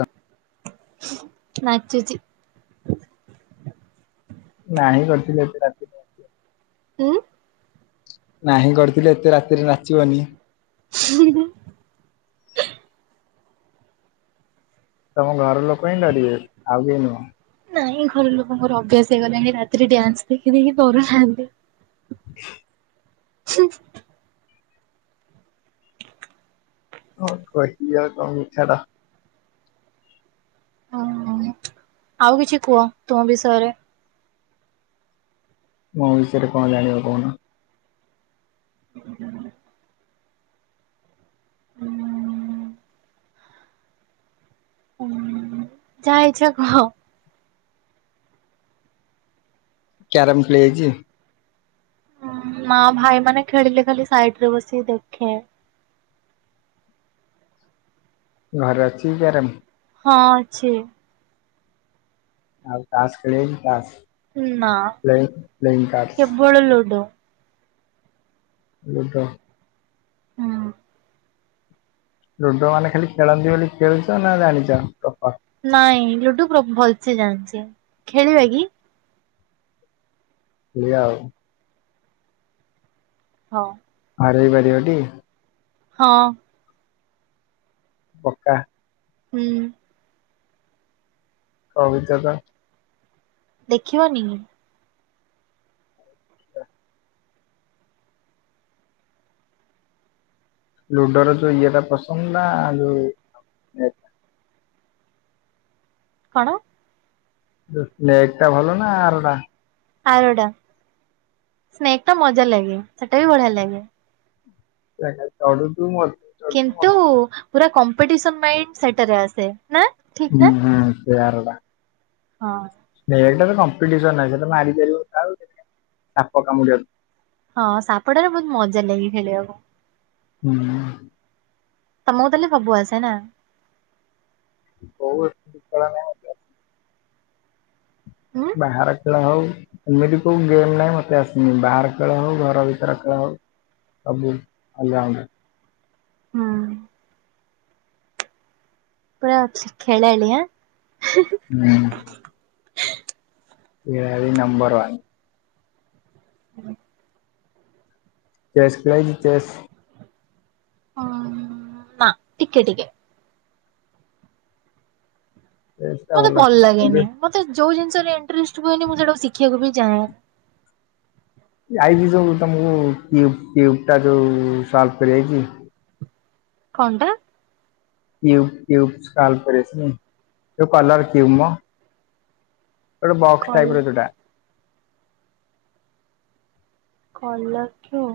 ଯା। ନଚୁଚି। ନାହିଁ କରିଥିଲେ ଏତେ ରାତିରେ ଆସିବ। ଉଁ। ନାହିଁ କରିଥିଲେ ଏତେ ରାତିରେ ନାଚିବନି। ହୁଁ ହୁଁ। ତମ ଘର ଲୋକ ହିଁ ଡରିବେ। ଆଉ କେହି ନୁହୁଁ। ନାଇଁ ଘର ଲୋକଙ୍କର ଅଭ୍ୟାସ ହେଇଗଲାଣି। ରାତିରେ ଡ୍ୟାନ୍ସ ଦେଖି ଦେଖି କରୁନାହାନ୍ତି। [inaudible] ହୁଁ ହୁଁ। କଣ କହିବି ଆଉ ତମକୁ ଛାଡ। ଓ ହୋ ଆଉ କିଛି କୁହ ତୁମ ବିଷୟରେ। ମୋ ବିଷୟରେ କଣ ଜାଣିବା କହୁନ? ହ ହ। ଓ ହୋ ଯା ଇଚ୍ଛା କହ। କ୍ୟାରମ ଖେଳି ଆଇଛି। ନା ଭାଇ ମାନେ ଖେଳିଲେ ଖାଲି ସାଇଟ୍ ରେ ବସି ଦେଖେ। [inaudible] ଘରେ ଅଛିକି କ୍ୟାରମ। ହଁ ଅଛି। ଆଉ ତାସ୍ ଖେଳି ଆଇଛି। ତାସ୍ ନା ପ୍ଲେଇଂ ପ୍ଲେଇଂ ତାସ୍। କେବଳ ଲୁଡୁ। ଲୁଡୁ। ହଁ। ଲୁଡୁ ମାନେ ଖାଲି ଖେଳନ୍ତି ବୋଲି ଖେଳୁଛ। ନା ଜାଣିଛ ଟପା। ନାଇଁ ଲୁଡୁ ପ୍ର ଭଲସେ ଜାଣିଛି। ଖେଳିବା କି? ଖେଳିବା ଆଉ। ହଁ। ହରେଇ ପାରିବଟି। ହଁ। ପକା। ହୁଁ। କହୁଚ ତ। ଦେଖିବନି କି। ଲୁଡୋର ଯୋଉ ଇଏଟା ପସନ୍ଦ ନା। ଯୋଉ ଇଏଟା। କଣ? ଯୋଉ ନେଗ୍ ଟା ଭଲ ନା ଆରଟା। ଆରଟା ସ୍ନେକ୍ ଟା ମଜା ଲାଗେ। ସେଟା ବି ବଢିଆ ଲାଗେ। ଚଢୁଥୁ ମରୁ କିନ୍ତୁ ପୁରା କମ୍ପିଟିସନ୍ ମାଇଣ୍ଡ୍ ସେଇଟାରେ ଆସେ। ନା ଠିକ ନା? ଉଁ ହୁଁ ସେ ୟାରଟା। ହଁ। ଏଇଟାରେ କମ୍ପିଟିସନ ନାହିଁ। ସେଟା ମାରି ପାରିବ ଆଉ ସାପ କାମୁଡି ହଁ ସାପଡାରେ ବହୁତ ମଜା ଲାଗେ ଖେଳିବାକୁ। ହୁଁ। ତମକୁ ତଲେ ଭାବୁ ଆସ ନା ବହୁ ଦଖ ହୁଁ ବାହାର ଖେଳ ହଉ ଏମିତି କୋଉ ଗେମ୍ ନାହିଁ, ମତେ ଆସିନି ବାହାର ଖେଳ ହଉ ଘର ଭିତରେ ଖେଳ ହଉ। କବୁ ଆ ହଁ। ପୁରା ଶିଖେଳ ଆଲେଆ ହୁଁ ଏ ନମ୍ବରୱନ୍ ହୁଁ। ଚେସ୍ ଖଳାଇଛି ଚେସ୍ ହଁ ନା ଟିକେ ଟିକେ ଚେସ୍ ଟା ମତେ ଭଲ ଖେଳ ଲାଗେନି ଏବେ ମତେ ଯୋଉ ଜିନିଷରେ ଇଣ୍ଟ୍ରେଷ୍ଟ୍ ହୁଏନି, ମୁଁ ସେଇଟା ଶିଖିବାକୁ ବି ଚାହେଁ ଯାଇଛି ଯୋଉ ତମକୁ ପିଉ ଟା ଯୋଉ ସଲଭ କରି ଯା କଣଟା? କ୍ୟୁବ୍ ଫ୍ୟୁବ୍ ସଲଭ୍ କରି ଆସେନି? ଯଉ କଲର୍ କ୍ୟୁବ ମ ଗୋଟେ ବକ୍ସ କଲ ଟାଇପ ର ଯଉଟା। Colour cube!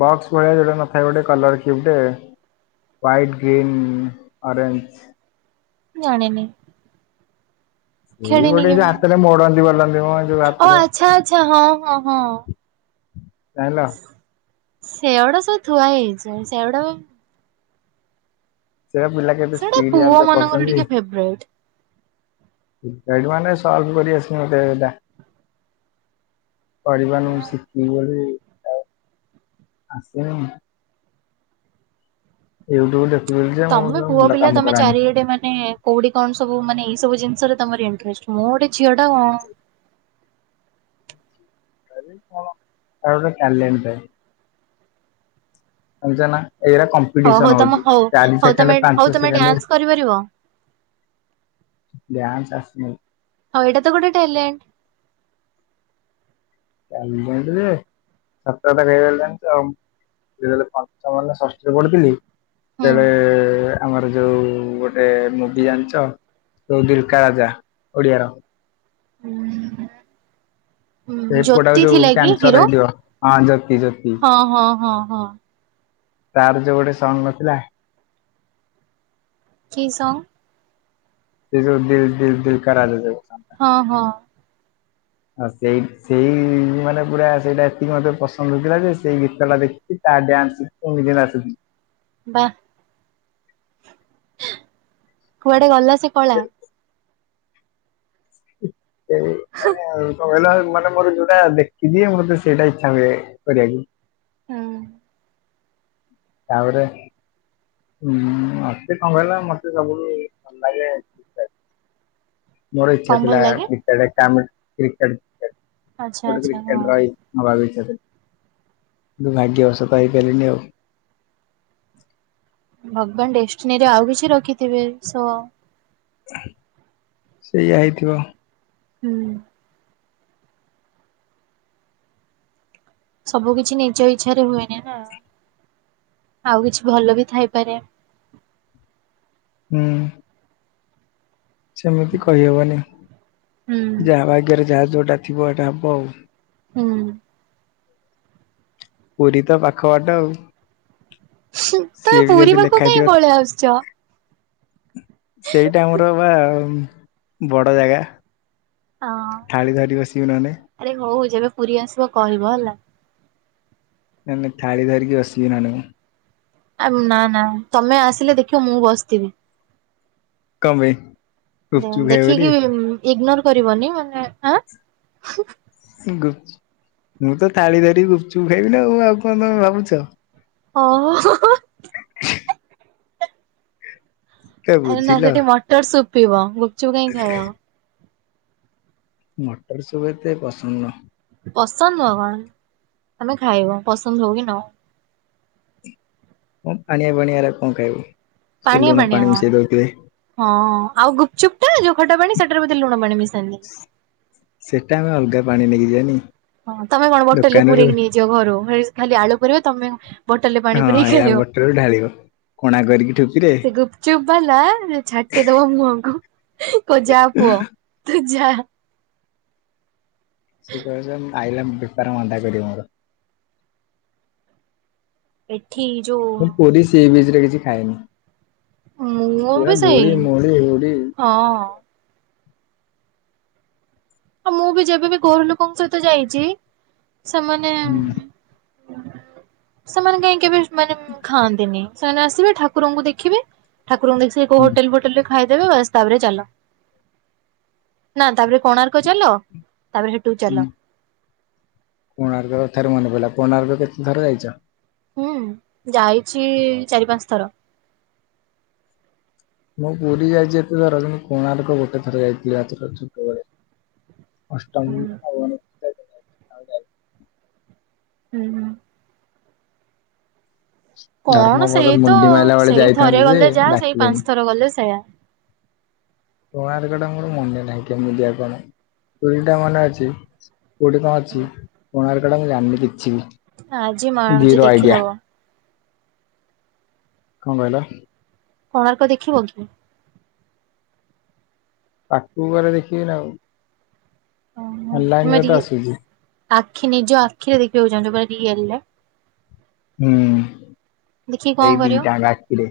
ବକ୍ସ ଭଳିଆ ଯୋଉଟା ନଥାଏ ଗୋଟେ କଲର କ୍ୟୁବ ଟେ ହ୍ୱାଇଟ୍, ଗ୍ରୀନ୍, ଅରେଞ୍ଜ ଜାଣିନି ଏଇ ଖେଳିନି ଗୋଟେ କେବେ। ହାତରେ ମୋଡନ୍ତି ଗଲ ଓ ଆଚ୍ଛା! ଆଚ୍ଛା! ହଁ, ହଁ, ହଁ। ଜାଣିଲ ସେଓଡା ସବୁ ଥୁଆ ହେଇଛି ସେଓଡା ସେରା ପିଲା କେ କେତେ ସେଗୁଡା ସ୍ପିଡ ପୁଅ ଜାଣିଛ ମାନଙ୍କର କରୁଛନ୍ତି? ଟିକେ ଫେବରାଇଟ। ଏଇଟୁ ମାନେ ସଲଭ କରି ଆସେ ମତେ ଏଟା କରିବାନୁ ଶିଖିଲି ବୋଲି ଆସନ ଏଇଠୁ ଗୋଟେ ତମେ ପୁଅ ପିଲା ତମେ ଚାରିଆଡେ ମାନେ କୋଉଠି କଣ ସବୁ ମାନେ ଏଇ ସବୁ ଜିନି ଷରେ ତମରି ଇଣ୍ଟରେଷ୍ଟ ମୋର ଝିଅ ଟା କଣ? ମୋର ତାଲେଣ୍ଟ ପାଇଁ। ଜାଣିଚ ନା ଏଇରା ହଉ ହଉ କମ୍ପିଟିସନ ତମ ହଉଛି ହଉ ଚାରି ହଉ ତମେ ସେକେଣ୍ଡ, ହଉ ପାଞ୍ଚ ତମେ ସେକେଣ୍ଡ ଡ୍ୟାନ୍ସ କରିପାରିବ। ଡାନ୍ସ ଆସି ହଉ ଏଇଟା ତ ଗୋଟେ ଟାଲେନ୍ଟେ ଚାଲିଛନ୍ତି ଯେ ସାତ ଯେତେବେଳେ ପାଞ୍ଚମ ନା ଷଷ୍ଠରେ ପଢ଼ୁଥିଲି ହୁଁ। ସେତେବେଳେ ଆମର ଯୋଉ ଗୋଟେ ମୁଭି ଜାଣିଚ? ଯୋଉ ଦିଲକା ରାଜା ଓଡିଆର। ଉହୁଁ ସେ ପୁଅଟାକୁ ଜ୍ୟୋତି ଯୋଉ ଥିଲା କି କ୍ୟାନସର ହିରୋ? ହେଇଥିବ ହଁ ଜ୍ୟୋତି ଜ୍ୟୋତି ହଁ, ହଁ, ହଁ, ହଁ। ତାର ଯୋଉ ଗୋଟେ ସଙ୍ଗ ନଥିଲା? କି ସଙ୍ଗ? ସେ ଦିଲ୍, ଦିଲ୍, ଦିଲ୍ କା ରାଜା ଯଉ ହଁ, ହଁ। ଆ ସେଇ ସେଇ ମାନେ ପୁରା ସେଇଟା ଏତିକି ମତେ ପସନ୍ଦ ହଉଥିଲା, ଯେ ସେଇ ଗୀତ ଟା ଦେଖି ତା ଡାନ୍ସ ଶିଖୁ ନିଜେ ନାଚୁ ଥିଲି। ବା କୁଆଡେ ଗଲା ସେ କଳା? ସେଇ ମାନେ କଣ କହିଲ? ମାନେ ମୋର ଯୋଉଟା ଦେଖିଦିଏ ମୋତେ ସେଇଟା ଇଚ୍ଛା ହୁଏ କରିବାକୁ। ହଁ। ତାପରେ ଉଁ, ମୋତେ କଣ କହିଲ ମୋତେ ସବୁଠୁ ଭଲ ଲାଗେ ଏ ମୋର ଇଚ୍ଛା କଣ ଭଲ ଥିଲା ଲାଗେ କ୍ରିକେଟ୍ କାମ କ୍ରିକେଟ୍ ଟେ ଆଚ୍ଛା ଗୋଟେ ଆଚ୍ଛା ହଁ। କ୍ରିକେଟର୍ ହେଇ ନବାକୁ ଇ [unintelligible] କିନ୍ତୁ ଭାଗ୍ୟବଷତ ହେଇପାଇଲିନି ଆଉ। ଭଗବାନ ଡେଷ୍ଟିନୀ ରେ ଆଉ କିଛି ରଖିଥିବେ ସୋ। ସେଇଆ ହେଇଥିବ। ହୁଁ। ସବୁ କିଛି ନିଜ ଇଚ୍ଛାରେ ହୁଏନି ନା। ଆଉ କିଛି ଭଲ ବି ଥାଇପାରେ। ହୁଁ। ସେମିତି କହିହବନି। ହୁଁ ଯାହା ଭାଗ୍ୟରେ ଯାହା ଯୋଉଟା ଥିବ ସେଟା ହବ ଆଉ। ହଁ। ପୁରୀ ତ ପାଖ ବାଟ ଆଉ। ତୋମେ ସିଏ ବି ପୁରୀ ଯଦି ପାଖକୁ ଲେଖା କାଇଁ ଥିବ ପଳେଇ ଆସୁଛ? ସେଇଟା ଆମର ବା ବଡ ଜାଗା। ଅଁ, ଥାଳି ଧରି ବସିବି ନହେଲେ ଆରେ ହଉ ଯେବେ ପୁରୀ ଆସିବ କହିବ ହେଲା। ନନେ ଥାଳି ଧରିକି ବସିବି ନନେ। ଆ, ନା ନା ତୋମେ ଆସିଲେ ଦେଖିବ ମୁଁ ବସିଥିବି। କଣ ପାଇଁ ଦେ ଗୁପଚୁପ ଖାଇବି ଦେଖିକି ଉଁ, ଇଗନୋର୍ କରିବନି ମାନେ ଆଁ ଉଁ, ଗୁ ମୁଁ ତ ଥାଳି ଧରିି ଗୁପଚୁପ ଖାଇବି ନା ମୁଁ ଆଉ କଣ ତୋମେ ଭାବୁଛ। ଓ, ହୋ ହଁ, ହଁ। କେ ଆରେ ନା ବୁଝିଲ ସେଠି ମଟର ସୁପ୍ ପିଇବ ଗୁପଚୁପ କାଇଁ ଖାଇବ। ମଟର ସୁପ୍ ଏତେ ପସନ୍ଦ ନୁହଁ। ପସନ୍ଦ ନୁହଁ କଣ? ତୋମେ ଖାଇବ ପସନ୍ଦ ହଉ କି ନ ହଉ। ଅଁ, ପାଣିଆ ପାଣିଆ ଗୁ୍ରା କଣ ଖାଇବୁ। ସେ ପାଣିଆ ଲୁଣ ପାଣିଆ ପାଣି ମିଶେଇ କଣ ଦଉଥିବେ ହଁ ଆଉ ଗୁପଚୁପ୍ ଟା ଯୋଉ ଖଟା ପାଣି ସେଟାରେ ବୋଧେ ଲୁଣ ପାଣି ମିଶି ସେଟା ଆମେ ଅଲଗା ପାଣି ନେଇକି ଯିବାନି। ହଁ ତୋମେ କଣ ବୋଟଲ୍ ରେ ଦୋକାନରୁ ପୁରେଇକି ନେଇଯିବ ଘରୁ। ହେସ ଖାଲି ଆଳୁ ପୁରେଇବ ତୋମେ ବୋଟଲ୍ ରେ ପାଣି ପୁରେଇକି ଖାଇଦବ। ଖେଳିବ। ସେ ଗୁପଚୁପ୍ ବାଲା ରେ ଛାଟିଦବ ମୁହଁକୁ। କହିବ ଯା ପୁଅ ତୁ ଯା। ସେ କହିବ ସ-ଆଇଲା ବେପାର ମାନ୍ଦା କରିବ ମୋର। ଏଠି ଯୋଉ ମୁଁ ପୁରୀ ସିବିଚ୍ ରେ କିଛି ଖାଏନି। ମୁଁ ପୁରା ବି ସେଇ ଧୂଳି ମୂଳି ଉଡି। ହଁ। ଆଉ ମୁଁ ବି ଯେବେବି ଘର ଲୋକଙ୍କ ସହିତ ଯାଇଚି ସେମାନେ ହୁଁ ସେମାନେ କାହିଁକି କେବେ ମାନେ ଖାଆନ୍ତିନି। ସେମାନେ ଆସିବେ ଠାକୁରଙ୍କୁ ଦେଖିବେ ଠାକୁରଙ୍କୁ ଦେଖି ସାରି କୋଉ ହୁଁ ହୋଟେଲ ଫୋଟେଲ ରେ ଖାଇଦେବେ ବାସ୍ ତାପରେ ଚାଲ। ନା ତାପରେ କୋଣାର୍କ ଚାଲ। ତାପରେ ହେଠୁ ନା ଚାଲ କୋଣାର୍କ କଥାରୁ ମନେ ପଇଲା କୋଣାର୍କ କେତେ ଥର ଯାଇଛ? ହଁ ଯାଇଛି ଚାରି ପାଁସ ଥର। ମୁଁ ପୁରୀ ଯାଇଚି ଏତେ ଥର ମୁଁ କୋଣାର୍କ ଗୋଟେ ଥର ଯାଇଥିଲି ଆ ଛୁଟ ଛୁଟବେଳେ। ହୁଁ ଅଷ୍ଟମ କି ନବମ ରେ। ହଁ ଭଲ। କ'ଣ ଧର୍ମପଦ ସେଇତ ମୁଣ୍ଡି ଆଉ। ମାଇଲା ବେଳେ ସେଇ ଥରେ ଯାଇଥାନ୍ତି ଯେ ଗଲେ ଯାହା, ସେଇ ଡାକିଲେନି। ପାଞ୍ଚ୍ ଥର ଗଲେ ସେୟା। କୋଣାର୍କ ଟା ମୋର ମନେ ନାହିଁ, କେମିତିଆ କ'ଣ? ପୁରୀ ଟା ମନେ ଅଛି। କଉଠି କ'ଣ ଅଛି, କୋଣାର୍କ ଟା ମୁଁ ଜାଣ୍ନି କିଛିି ବି। ଆଜି ମାଆ ଆଣୁଚି ଜିରୋ ଆଇଡିଆ ଦେଖିଦବ। କ'ଣ କଇଲ? କଣାର୍କ ଦେଖିବ କି? ପାଖ୍କୁ ଗଲେ ଦେଖିବି ନା ଆଉ। ଓହୋ। ଅଲ୍ ତମେ ଲାଇନ୍‌ରେ ରି ତ ଆସୁଜି। ଆଖି, ନିଜ ଆଖିରେ ଦେଖିବାକୁ ଚାଁହୁଚ? ପୂରା ରିଏଲ୍ ରେ ହୁଁ! କଣ ଏଇ କରିବ? ଦିଟା ଙ୍କ ଆଖିରେ।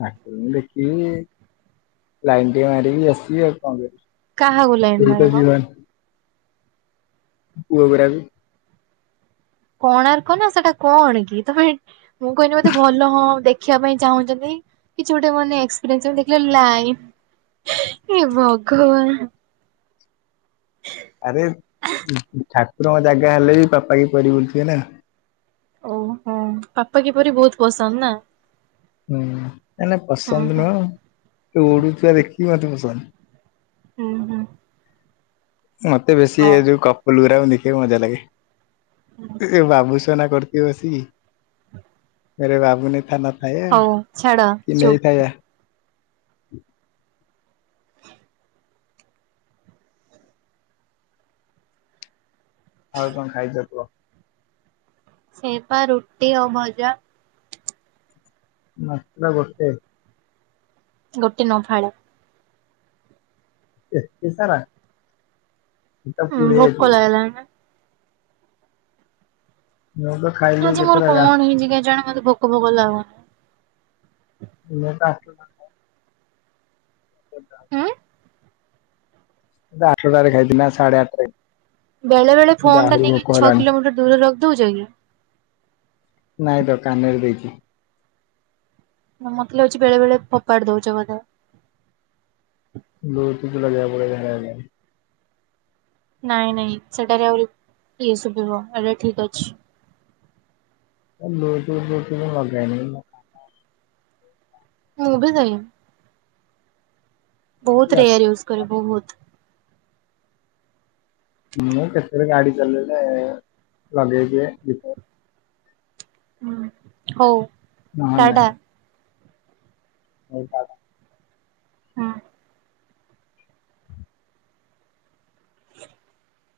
ଠାକୁରଙ୍କୁ ଦେଖିବି, ଲାଇନ୍‌ ଟିକେ ମାରିବି ଆସିବି। ଆଉ କରିବି? କାହାକୁ ଲାଇନ୍‌ କେହି ତ ମାରିବ? ଯିବନି ପୁଅ ଗୁରାକୁ। କଣାର୍କ ନା ସେଟା କ'ଣ କି? ତମେ ମୁଁ କହିଲି ବଧେ ଭଲ ହଁ! ଦେ ଦେଖିବା ପାଇଁ ଚାହୁଁଚନ୍ତି, କିଛି ଗୋଟେ ମାନେ ଏକ୍ସପିରେନ୍ସ ଦେଖି--ଲାଇ ଏ ଭଗବାନ୍‌! ଆରେ ଠାକୁରଙ୍କ ଜାଗା ହେଲେ, ବି ପାପାକି ପରୀ ବୁଲ୍‌ଥିବେ ନା। ଅଉ ହଁ! ପାପାକି ପରୀ ବହୁତ୍ ପସନ୍ଦ୍ ନା? ହୁଁ! ନାଇଁ ହୁଁ ପସନ୍ଦ ହୁଁ ନୁହଁ, ଉଡୁଥିବା ଦେଖିକି ମତେ ପସନ୍ଦ୍। ହୁଁ ହୁଁ। ମତେ ବେଶୀ ଏ ହଉ ଯଉ କପୁଲୁ ଗୁରାକୁ ଦେଖିକି ମଜା ଲାଗେ। ବାବୁ, ସୋନା [inaudible] [inaudible] ହଉ ଛାଡ ଚୁପ୍। ଆଉ କ'ଣ ଖାଇଚ କୁଅ? ସେପା ରୁଟି ଆଉ ଭଜା। ମାତ୍ର ଗୋଟେ। [inaudible] ଏତେ ସାରା ଉଁ ଭୋକ ଲାଗିଲାଣି ନା। ମୁଁ ତ ଖାଇଲି ଆଜି ମୋର କେତେଟା ରା କ'ଣ ହେଇଚି କେଜାଣି? ମତେ ଭୋକ ଫୋକ ଲାଗୁନି। [inaudible] ସେ ହୁଁ ମୁଁ, ତ ଆଠଟା ରେ ଖାଇଥି-ନା ସାଢେ ଆଠ୍ ରେ ବେଳେ ବେଳେ ଫୋନ୍‌ ଟା ନେଇକି, ଛଅ ହେଲାଣି। କିଲୋମିଟର ଦୂରରେ ର--ଦଉଚ କି? ନାଇଁ ତ କାନେରେ ଦେଇଚି। ମତେ ଲାଗୁଚି ବେଳେ ବେଳେ ଫୋପାଡ଼ି ଦଉଚ ବଧେ। [inaudible] ନାଇଁ ନାଇଁ ସେଟାରେ ଆହୁରି-----ଏ ଶୁଭିବ, ଏଟା ଠିକ୍ ଅଛି। [inaudible] ମୁଁ ବି ସେଇ। ବହୁତ୍ ରେଆର୍ ଇଉଜ୍‌ ବହୁତ୍। ମୁଁ କେତେ- ଗାଡି ଚଲେଇଲେ ଲଗେଇ ଦିଏ। କେ ହଉ। ନହ୍ଲେ ଟାଟା ନାଇଁ। [inaudible] ହଁ!